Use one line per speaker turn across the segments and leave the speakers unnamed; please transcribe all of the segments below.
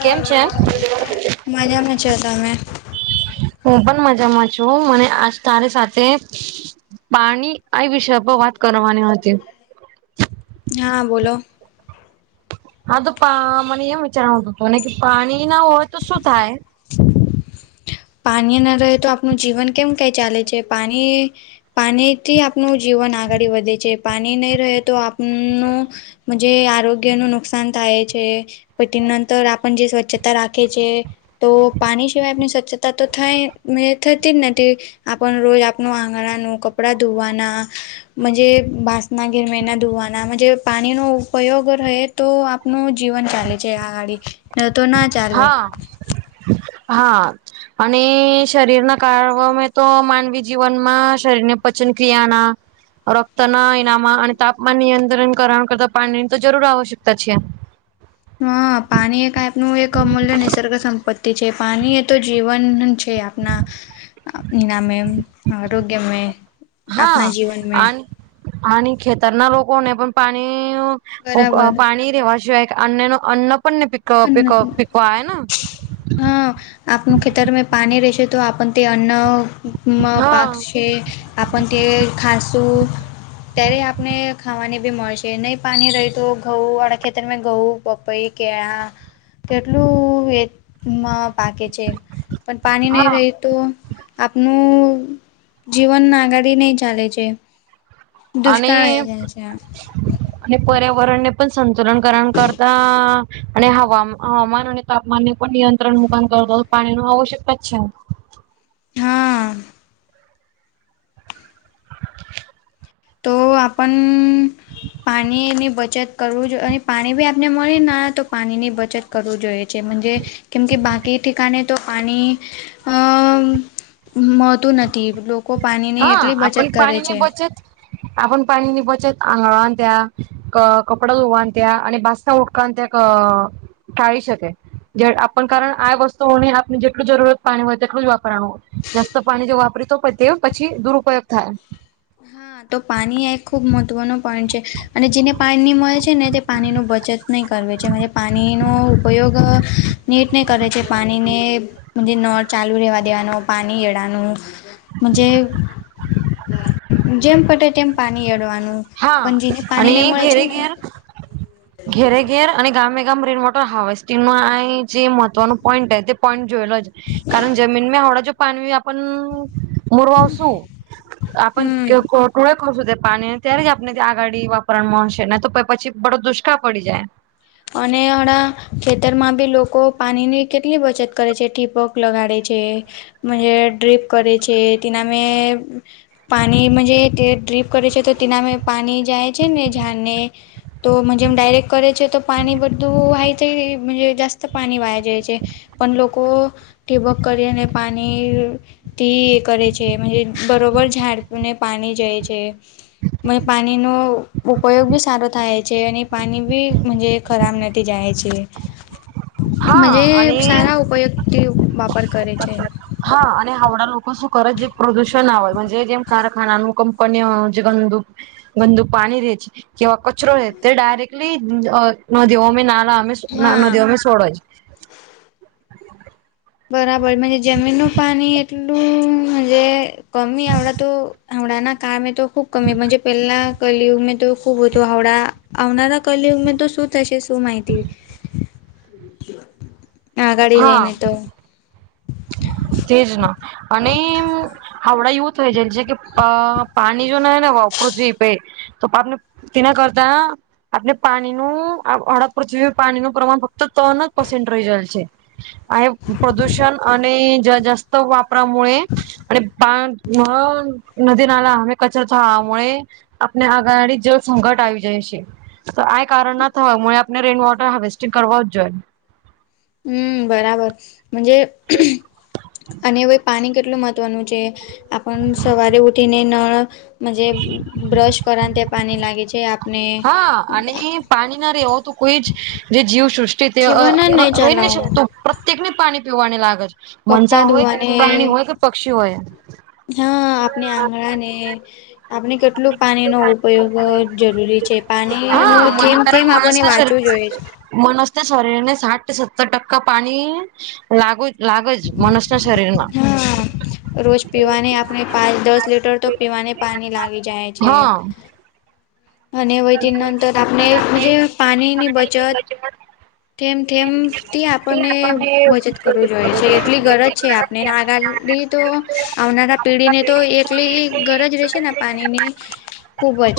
કેમ છે
મજામાં છો તમે
હું પણ મજામાં છું મને આજ તારી સાથે પાણી આ વિષ પર વાત કરવાની હતી
હા બોલો
હા તો પા મને એમ વિચારણ હત હતું કે પાણી ના હોય તો શું થાય
પાણી ના રહે તો આપણ જીવન કેમ કઈ ચાલે છે પાણી પાણીથી આપનું જીવન આગળી વધે છે પાણી નહીં રહે તો આપનું જે આરોગ્યનું નુકસાન થાય છે પ તે નંતર આપણ જે સ્વચ્છતા રાખે છે તો પાણી સિવાય આપણી સ્વચ્છતા ત તો થંાય મે થતી જ નથી આપણ રોજ આપણું આંગણાનું કપડા ધોવાના જ બાસના ગિરમેના ધોવાનાજ પાણીનો ઉપયોગ રહે તો આપનું જીવન ચાલે છે આ ગાડી તો ના ચાલવે
હા હા અને શરીરના કારણોમે તો માનવી જીવનમાં શરીર ને પચન ક્રિયાના રક્ત ના ઇનામા અને તાપમાન નિયંત્રણ કરણ કરતા પાણીની તો જરૂર આવશ્યકતા છે
હા પાણી એકનું એક અમૂલ્ય નિસર્ગ સંપત્તિ છે પાણી એ તો જીવન છે આપના એનામે આરોગ્ય મે આપના જીવન મે
અને ખેતરના લોકોને પણ પાણી
બરાબર
પાણી વા સિવાય અન્ન ન અન્ન પણ ને
પણ
પીકવા આવે ને
હા આપનું ખેતરમાં પાણી રેશે તો આપણ તે અન્નમાં
હા
પાક આપણ તે ખાસું ત્યારે આપને ખાવાની બી મળશે નહી પાણી રહી તો ઘઉં વાળા ખેતરમાં ઘઉં પઈ કેળં કેટલું એમાં પાકે છે પણ પાણી નહી
હા
રહી તો આપનું જીવન આગાળ નહીં ચાલે છે
અને
દુષ્કાળ આવી જાય
અને પર્યાવરણ ને પણ સંતુલન કરણ કરતા અને હવા હવામાન અને તાપમાન ને પણ નિયંત્રણ મુકામ કર પાણી ન આવશ્યકતા જ છે
છે હા તો આપણ પાણીની બચત કરવું જોઈએ અને પાણી બી આપને મળી ના તો પાણીની બચત કરવું જોઈએ છેજ કેમ કે બાકી િકાણે તો પાણી અ મળતું નથી લોકો પાણીની
હા
એટલી બચત
આપણ
કરે
પાણી ની
છે.
બચત આપ પાણી ની બચત આંગળવાન ત્યા કપડા ધોવાન ત્યા અને બા ઉટક ત્યા ટાળી શકે જે આપણ કારણ આ વસ્તુઓને આપણે જેટલું જરૂરત પાણી હોય તેટલું જ વાપરાવાનું હોય જસ્ત પાણી જો વાપરી તો તે પછી દુરુપયોગ થાય
હા તો પાણી એક ખૂબ મહત્ત્વનો પોઈન્ટ છે અને જેને પાણીની મળે છે ને તે પાણીની બચત નહીં કરવે છે પાણીનો ઉપયોગ નીટ નહીં કરે છે પાણીને નળ ચાલુ રેવા દેવાનો પાણી ગેળનુંજ જેમ પટે તેમ પાણી એડવાનું
હા અને ઘેરે ઘેર ઘેરે ઘેર અને ગામે ગામ રેન વોટર હાવસ્ટિંગ ન આ જે મહત્વનું પોઈન્ટ તે પોઈન્ટ જોયેલો જ કારણ જમનમાં જો પાનવી આપ મુરવાવશું આપ
હમ
ટોળે કશું તે પાણીને ત્યારે જ આપને આગાડી વાપરણ માં હશે ને તો પછી બડો દુષ્કાળ પડી જાય
અને હણા ખેતરમાં બી લોકો પાણીની કેટલી બચત કરે છે ટીપક ક લગાડે છે મજે ડ્ર્રીપ કરે છે તિના મે પાણી મજે તે ડ્રીપ કરે છે તો તેિનામે પાણી જાય છે ને ઝાડને તો જેમ ડાયરેક્ટ કરે છે તો પાણી બધુંય જ જાસ્ત પાણી વાય જ છે પણ લોકો ટીબક કરી અને પાણી તે એ કરે છે બરોબર ઝાડીને પાણી જાય છે. મ પાણીનો ઉપયોગ બી સારો થાય છે અને પાણી બી મજે ખરાબ નથી જાય છે મજે
હા અને
સારા ઉપયોગથી વાપર કરે છે
હા અને આવડા લોકો શું કરે જે પ્રદુષણ આવેય જેમ કારખાનાનું કંપનીઓનું જે ગંદુક ગંદુ પાણી દે છે કે કચરો છે તે ડાયરેક્ટલી અ નદીઓમે નાલા
હા.
નદીઓમે સોડવા છે
બરાબર જમીનનું પાણી ટલુંજ કમી એવડા તો આવડા અમારે કારણે. તો ખૂબ કમીજ પહેલા કલયુગમાં તો ખૂબ હો હતો આવડા આવનારા કલયુગમાં તો સુદ થશે શું માહિતી
[inaudible]
આ ગાડી
હા
જાયને તો
તેજ ના અને એમ હાવડા યુવથ હોય જેમ છે અ પાણી જો ના હ ને વાપરું થ પે તો ને કે ના કરતા આપણે પાણીનું હડદ પ પાણીનું પ્રમાણ ફક્ત ત્રણ જ પસન્ટ રહી જયેલ છે આ પ્રદૂષણ અને જાસ્ત વાપરા મુએ અને પા હ નદી નાલા હમે કચરો થવા મુ આપને આગાડી જળ સંકટ આવી જાય છે તો આઈ કારણ ના થવા હોય આપણે રેન વોટર હાર્વેસ્ટિંગ કરવા જ જોઈએ
હમ બરાબરજે અને પાણી કેટલું મહત્વનું છે આપણ સવારે ઉઠીને ન મજે બ્રશ કરન તે પાણી લાગી છે આપ
હા અને પાણી ના રહેેવો તો કોઈ જ જે જીવ સૃષ્ટિ તે
જીવાના
રહી નહી
ચલાવો
શકતું પ્રત્યેક ની પાણી પીવાની લાગે
કપડા
મનસા હોય કે
ધોવાને
પ્રાણી હોય કે પક્ષી હોય
હા આપણે આંગણા ને આપણે કેટલું પાણીનો ઉપયોગ જરૂરી છે પાણી ન
હા
થમ થમ આપણને વાત શું જોઈશ
મનસ્ત શરીર ને સાઠ સત્તર ટક્કા પાણી લાગુ લાગે જ મણસ ના શરીર માં
હા રોજ પીવાને આપણે પાંચ દસ લીટર તો પીવાને પાણી લાગી જાય છે
હા
અને વૈતી નંતર આપણેજે પાણી ની બચત તેમ તેમે થી આપણને બચત કરવું જોઈએ એટલી ગરજ છે આપણેને આગાડી તો આવનારા પીઢી ને તો એકલી ગરજ રહેશે ને પાણીની ખુબ જ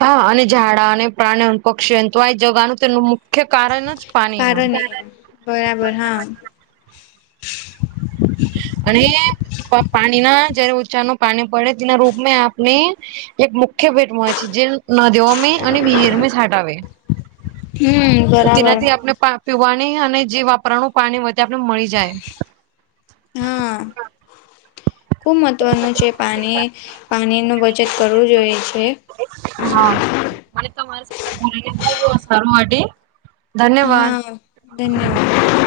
હા અને ઝાડા અને પ્રાણી પક્ષી તો આ જગાનું મુખ્ય કારણ જ પાણી
કારણે બરાબર હા
અને પ પાણીના જયારે ઊંચાનું પાણી પડે તેના રૂપમાં આપણે એક મુક ખે ભેટમાં હોય છે, જે નદીઓમે અને વિહીરમે છાંટ આવેે
હમ
તો
બરાબર
તેનાથી આપણે પા પીવાની અને જે વાપરાનું પાણી હોય તે આપને મળી જાય
હા, ખુબ મહત્વનું છે, પાણી પાણીનુ બચત કરવું જોએ છે.
હા, મને તમારી સાથે બોલીને ખુબ સારું માટે ધન્યવાદ!
હા ધન્યવાદ!